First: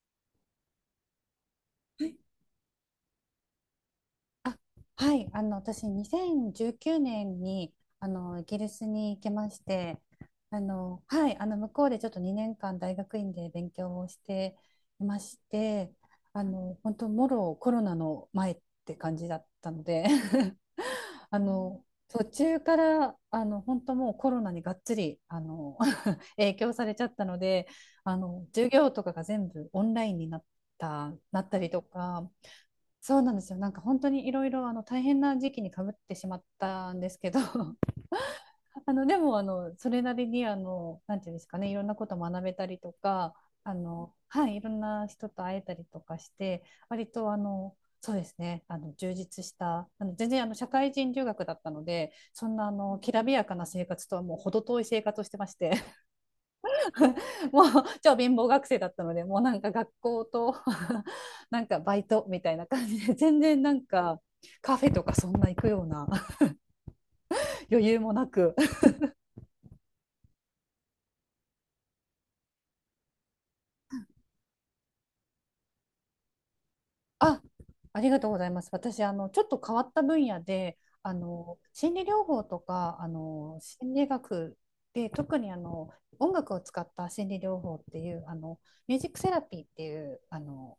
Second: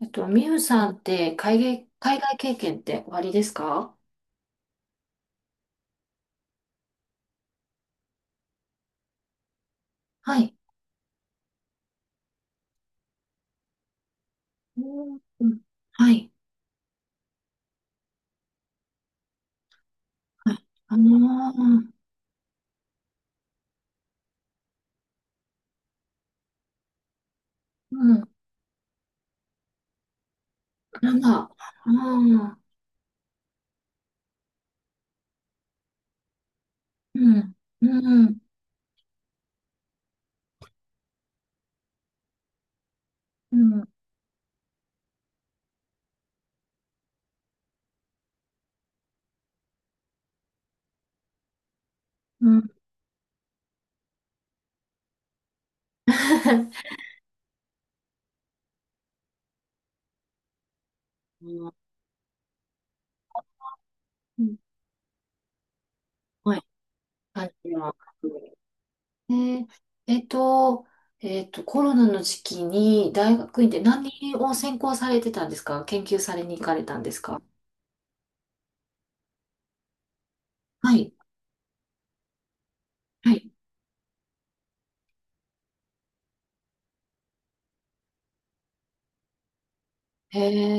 みゆさんって海外経験っておありですか？はい、私2019年にイギリスに行きまして、はい。向こうでちょっと2年間大学院で勉強をしてういんましうん。て、はい。本当もろコロナの前って感じだったので は い途中から本当もうコロナにがっつり影響されちゃったので、うん。授業とかが全部オンラインになんだ、なっあたりとか。あ。そうなんですよ。なんか本当にいろいろ大変な時期にかぶってしまったんでうすけど、ん、うん、あのでもあのそれなりになんていうんですかね、いろんなこと学べたりとか、うん、いろんな人と会えたりとかして、割とそうですね、充実した全然社会人留学だったので、そうんなん。きらびやかな生活とはもう程遠い生活をしてまして、もう超貧乏学生だったのでもうなんか学校と あなんの、かバイトみたいな感じで全然なんかうん、カフェとかそんな行くような はい。感じ余は。裕もなく え、えっと、コロナの時期に大学院で何を専攻されてたんですか？研究されに行かれたんですか？あありがとうございます。私ちょっと変わった分野ではい。心理療法とかはい。心理学で特に音楽を使った心理療法っていうミュージックセラピーっていうへ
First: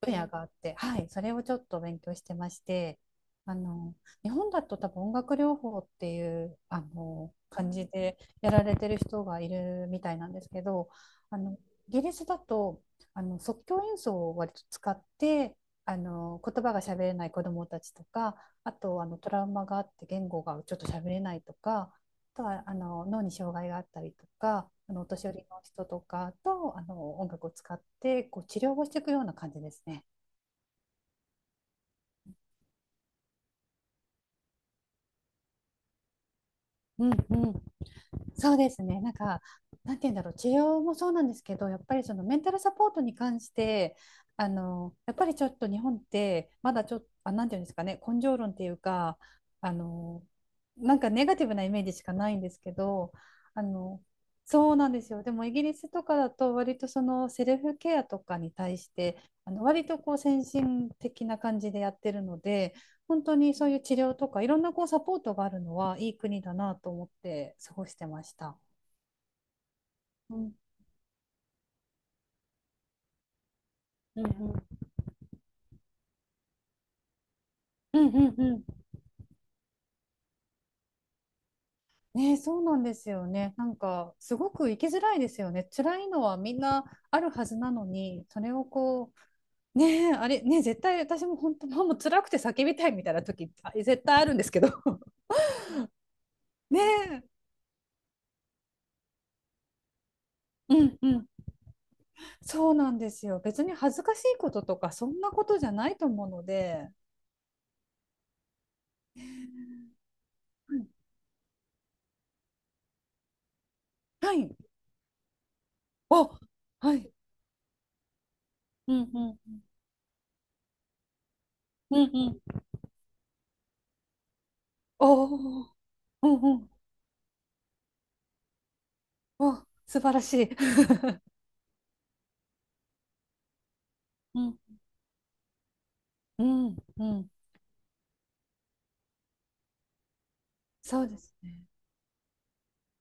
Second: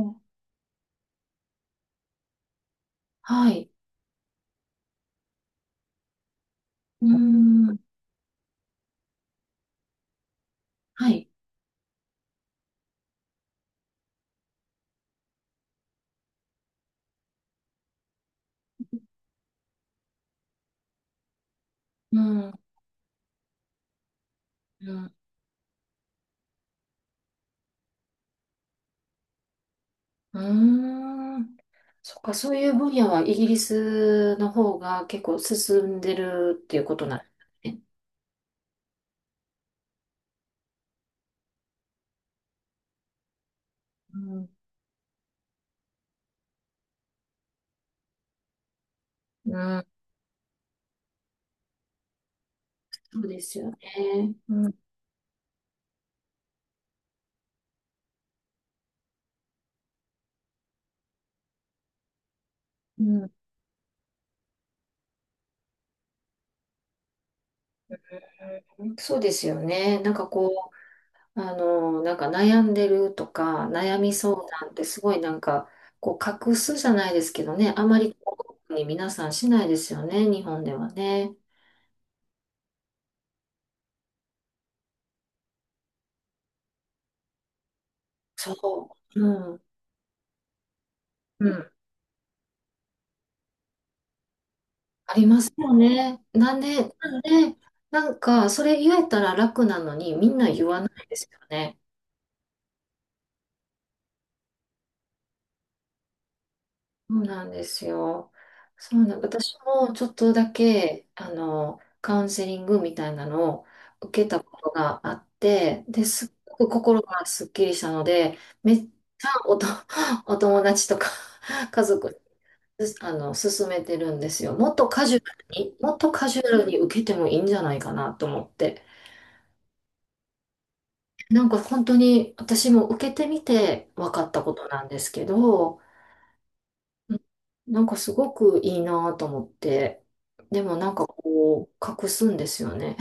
分野があって、はい、それをちょっと勉強してまして、はあい。の、日本だと多分音楽療法っていう、うー感ん。じでやられてる人がいるみたいなんですけど、はい。あの、イギリスだと、即興演奏を割と使って、言葉が喋れない子どもたちとか、あと、トラウマがあって言語がちょっと喋れないとか、うあとん、うは、脳に障害があったりとか、おん、年寄りの人とかと、音楽を使って、こう、治療をしていくような感じですね。うーん。そっか、そういう分野はイギリスの方が結構進んでるっていうことうんなんでうん、すね。そうですね。なんか、なんて言うんだろう、治療もそうなんですけど、やっぱりそのメンタルサポートに関して、うん、やっぱりちょっと日本って、まだちょっと、なんて言うんですかね、根性論っていうか、うあん、の、なんかネガティブなイメージしかないんですけど、そうですあよね。の、うそん、うなんですよ。でもイギリスとかだと、割とそのセルフケアとかに対して、割とこう先進的な感じでやってるので、本う当にそういう治療とかいろんなこうサポートがあるのはいい国だなと思って過ごしてました。ん、そうですよね。なんかうんこう、なんか悩んでるとか、悩みう相ん談ってすごいなんか、こう隠すじゃないですけどね、あまうんうりんうんうこうん、に皆さんしないですよね、日本ではね。ねそうなんですよね。なんかすごく生きづらいですよね。辛いのはみんなあるはずなのに、それをそこう。うん、うねえ、あれねえ、絶対私もう本当ん。もう辛くて叫びたいみたいな時絶対あるんですけど あ りますよね。なんで、ねなんえ。で、なんか、それ言えたら楽なのに、みんな言うわなんいうでん、すよね。そうなんですよ。別に恥ずかしいこととかそんなことじゃないと思うので、そうなんですよ。そうなん、私もちょっとだうん、け、カウンセリングみたいなのを受けはたい、ことがあって、で、すっあ、ごくは心い、がすっきりしたので、めっちうんうゃんうおんと、お友達とか 家う族、ん、勧めてるんですよ。もっとカジュおアルお、に、もっとうカんジュアうルん、に受けてもいいんじゃないかなと思って。お、素晴らしい。 なんか本当に私も受けてみて分かっ うたこんとなんですけど、うんううん、ん、なんかすごくいいなと思って、でもなんそかうですね、こう隠すんですよね、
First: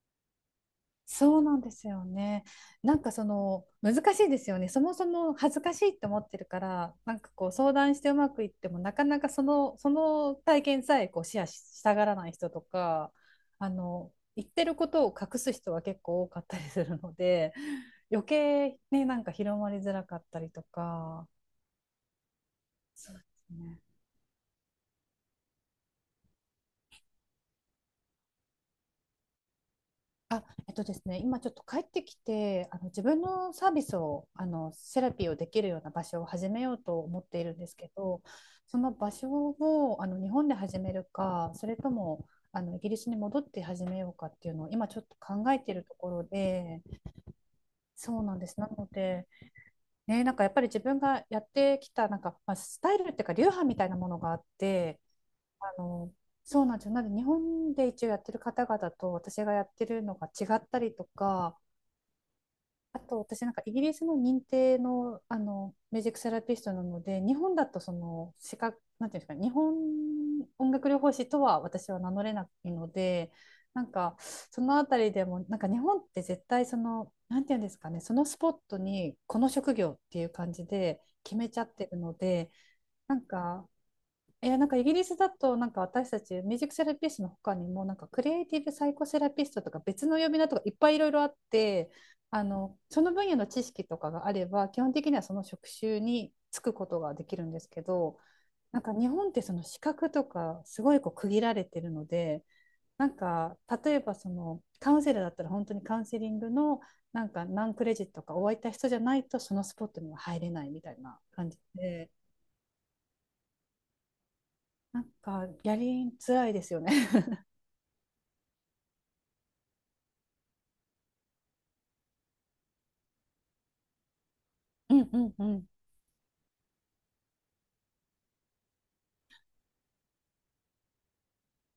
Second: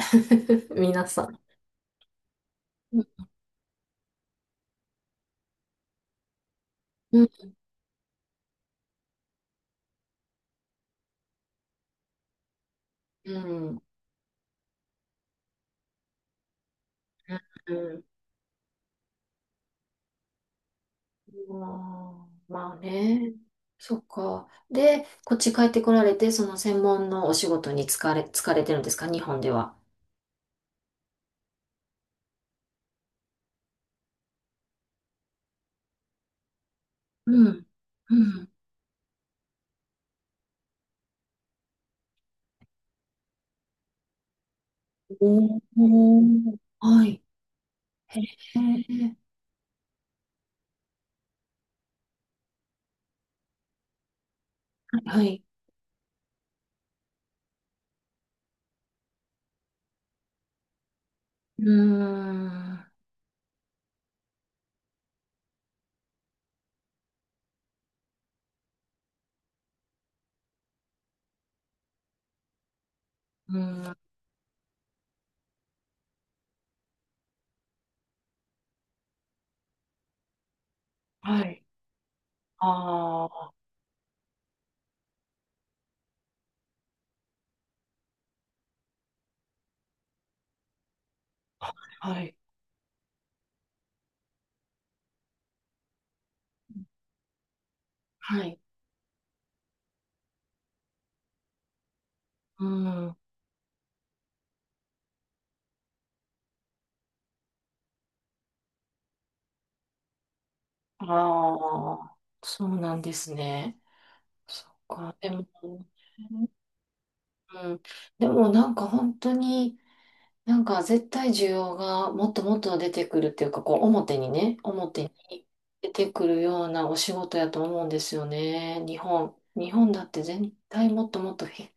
皆さそん、うなんですよね。なうんん、かその難しいですよね。そもそも恥ずかしいって思ってるからなんうん、かこう相談してうまくいってもなかなかその体験さえこうシェアししたがらない人とかうん、うん、言ってることを隠す人は結構多かったりするのでうん。余計ね、なんか広まりづらかったりとか、まあまあそうでね。すね。そっか。で、こっち帰ってこられて、その専門のお仕事に疲れてるんですか、日本では。あ、えっとですね、今ちょっと帰ってきて、自分のサービスを、セラピーをできるような場所を始めようと思っていうるんん、ですけうど、ん。その場所を日本で始めるか、それともイギリスに戻って始めようかっていうのを今ちょっと考おえているところー、で、はい、そうなんです。なので、ね、なんかやっぱり自分がやってきたなんか、まあ、スタイルっていうか流派みたいなものがあって、はい。あのそうなんですよ。なので日本で一応やってる方々と私がやってるのが違ったりとか、うーん、あと私なんかイギリスの認定の、ミュージックセラピストなので、日本だとその資格なんていうんですかね、日本音楽療法士とは私は名乗れないので、うなんん、かそのあたりでもなんか日本って絶対そのなんていうんですかね、そのスポットにこの職業っていう感じで決めちゃってるので、なんかいや、なんかイギリスだと、なんか私たちミュージックセラピストの他にも、なんかクリエイティブサイコセラピストとか別の呼び名とかいっぱいいろいろあって、はい。その分野の知識とかがあれば、基本的にはその職種に就くことができるんですけど、はい。なんか日本ってその資格とかすごいこう区切られてるので、うなん。あんか例えばそのカウンセラーだったら本当にカウンセリングのなんか何クレジットかをわった人じゃないとそのスポットには入れないみたいな感じで、あ、そうなんですね。そっなんか。でも、かやりづらいですよね。うん。でもなんか本当に、なんか絶対需要がもっともっと出てくるっていうか、こう表にね、う表んうんうにん出てくるようなお仕事やと思うんですよね。日本。日本だって絶対もっともっとひ、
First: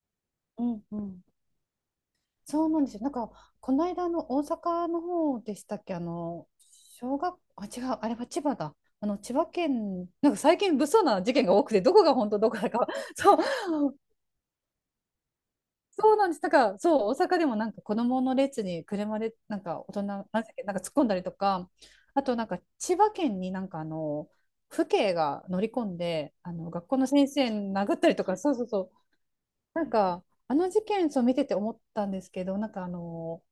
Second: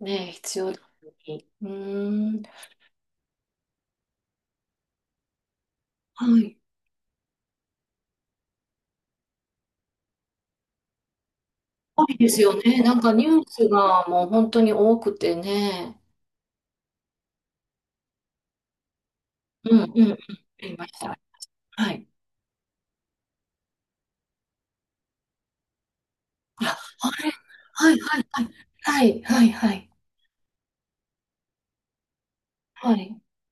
ね、必う要だんうのん、に。うーん。そうなんですよ。なんかこの間の大阪の方でしたっけ、あはのい。小学あ違うあれは千葉だ。千葉県、なんか最近物騒な事件が多くてどこ多がいで本当すどよこだね。か なんか ニそう、ュースがもう本当に多くてね。そうなんです。なんか、そう大阪でもなんか子供の列に車でなんうかん大人うんうん。あなんだっけ、なんりかま突しっ込んだた。りとか、はい。あとなんか千葉県になんか父兄が乗り込んであ、学校のあ先れ、生は殴いったりはいとか、はい。そうそうそう、はいはいはない。んか、事件を見てて思ったんですけど、なんかはい。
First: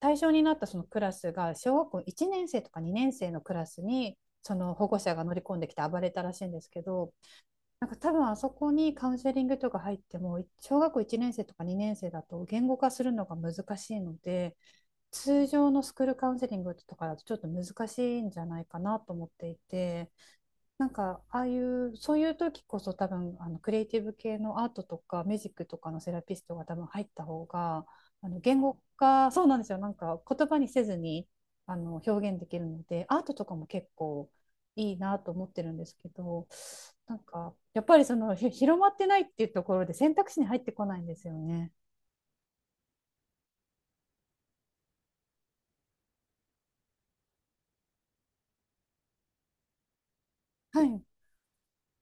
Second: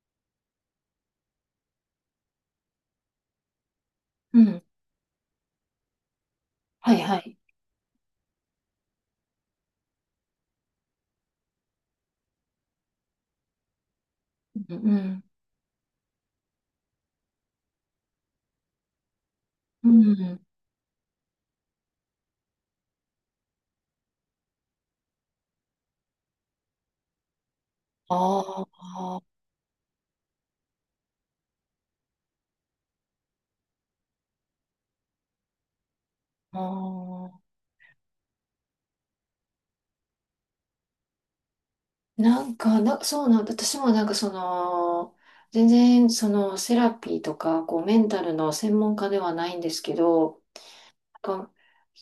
対象になったそのクラスが、小学校1年生とか2年生のクラスに、うそん。の保護者が乗り込んできて暴れたらしいんですけはいど、はい。なんか多分あそこにカウンセリングとか入っても、小学校1年生とか2年生だと言語化するのが難しいので、うん通常のスクールカウンセリングとかだとちょっと難しいんじゃないかなと思っていうん。て、うん。なんか、ああいう、そういう時こそ多分、クリエイティブ系のアートとか、ミュージックとかのセラピストが多分入った方が、言あ語あ。化、そうなんですよ。なんか、言葉にせずに、表現できるので、アートとかも結構いいなと思ってるんですけど、あなんあ。か、やっぱりその、ひ広まってないっていうところで選択肢に入ってこないんですよね。そうなんだ。私もなんかその、全然そのセラピーとか、こうメンタルの専門家ではないんですけど、はい。うんなんか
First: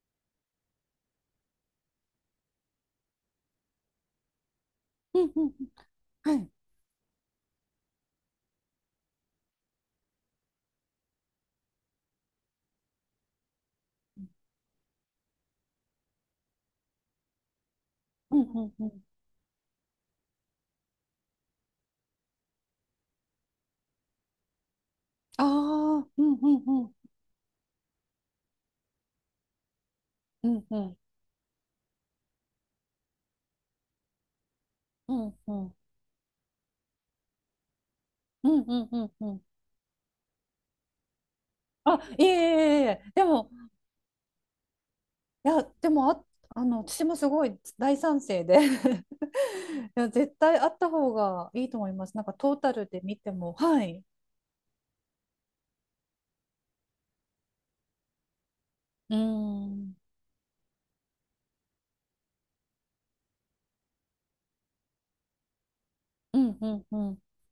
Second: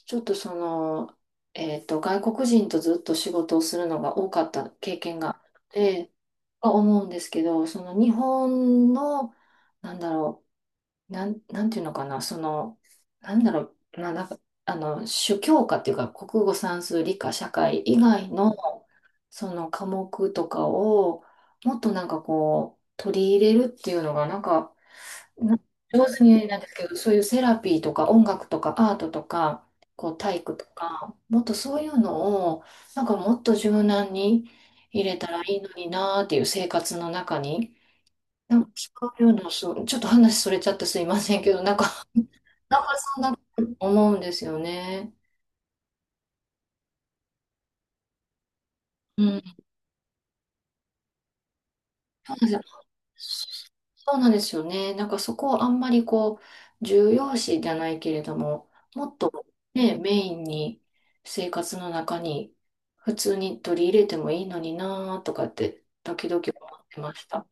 ちょっとその、外国人とずっと仕事をするのが多かった経験うがんあっうん。て、はい。は思うんですけど、その日本の、なんだろなんていうのかな、その、なんだろう、な、なんか、あの、主教科っていうか、国語、算数、理科、社会以外うんのうんうん。その科目とかを、もっとなんかこう、取り入れるっていうのが、なんか、あな上あ、う手にん言えうないんんですうけん。ど、そういうセラピーとか音楽とかアートとか、こう体う育とんうん。か、もっとそういうのを、なんかもっと柔軟に入うれたんらういいのん。になーっていう、生活の中に。うなんんかうんそうんういううん。の、そう、ちょっと話それちゃってすいませんけど、なんか、あ、いえ なんいえいかえ、そんでなこも、と思うんですよね。いや、でもあ、私もすごい大賛成で いうん。や、絶対あった方がいいと思います。なんかそうでトータす、ルで見ても、はい。そうなんですよね。なんかそこをあんまりこう、重要視じゃないけれども、もうっーとん、ね、メインに生活の中に普通に取り入れてもいいのになーとかって、時う々ん、う思ってん、まう、した。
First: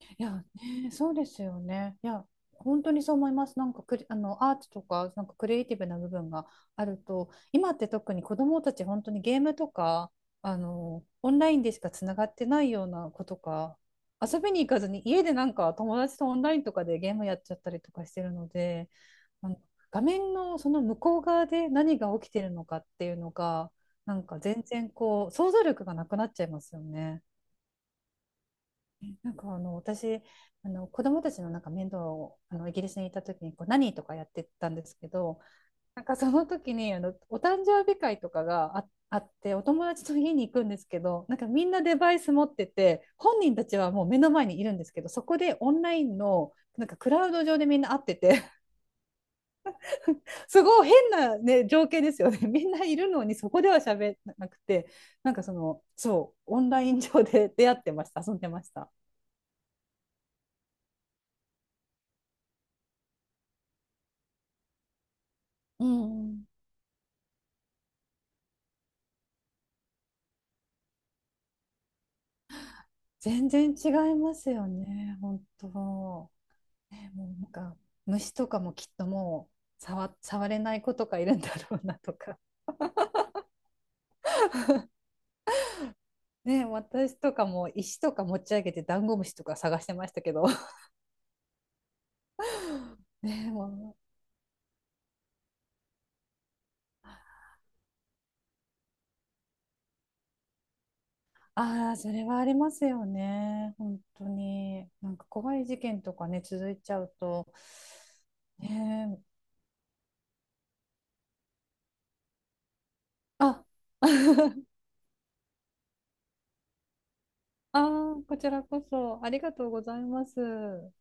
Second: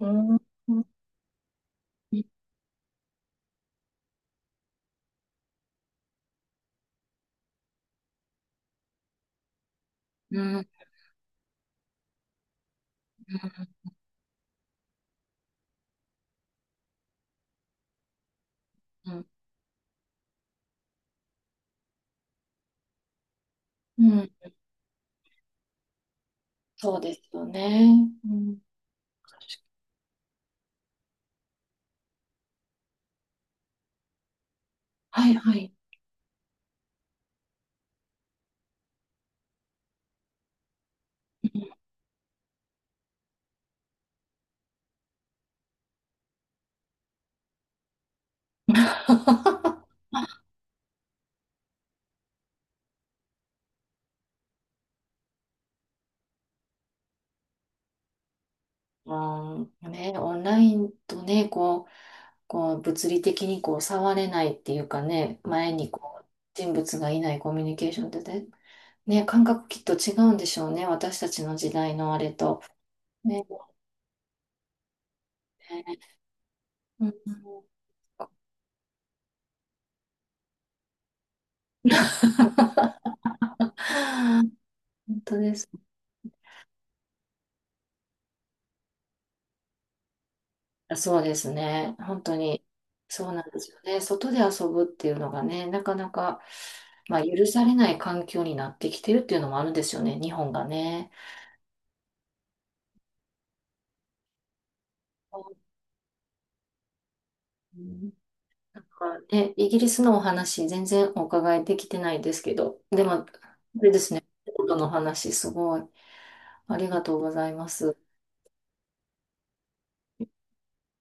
ういん。や、うん。ね、そうですよね。いや、本当にそう思います。なんかクリ、あの、アートとか、なんかクリエイティブな部分があると、今って特に子どもたち、本当にゲームとか、うん。オンラインでしかつながってないような子とか、遊びに行かずに家でなんか友達とオンラインとかでゲームやっちゃったりとかしてるので、うん。あの画面のその向こう側で何が起きてるのかっていうのが、うなんん、か全然こう、想像力がなくなっちゃいますよそうでね。すよね。うん。私子供たちのなんか面倒をイギリスにいた時にこう何とかやってたんですけはいど、はい。なんかその時にお誕生日会とかがあって、お友達と家に行くんですけど、なんかみんなデバイス持ってて本人たちはもう目の前にいるんですけど、そこでオンラインのなんかクラウド上でみんな会ってて すごい変な、ね、情景ですよね。 みんないるのにそこでは喋らなくて、なんかその、そうオンライン上で出会ってました、遊んでました。うん、ね、オンラインとね、こう、こう物理的にこう触れないっていうかね、前うにこうん、人物がいないコミュニケーションってね、ね、感覚きっと違うんでしょうね、私たちの時代のあれと。ね、全然違いますよね、本当。うね、ん、もうなんか虫とかもきっともう触、触れない子とかいるんだろうなとか。本当です。ね、私とかも石とか持ち上げてダンゴムシとか探してましたけど。そうですね、本当に、そうなんね、でもすよう、ね、外で遊ぶっていうのがね、なかなか、まあ、許されない環境になってきてるっていうのもあるんですよね、日本がね。ああ、それはありますよね、本当に。なんか怖い事件とかね、続いちゃうと。うん。ねなんかえ、ね、イギリスのお話、全然お伺いできてないですけど、でも、ああ、れですね、お仕事の話、すごい、ありがとうございまあす。ー、こちらこそありがとうございます。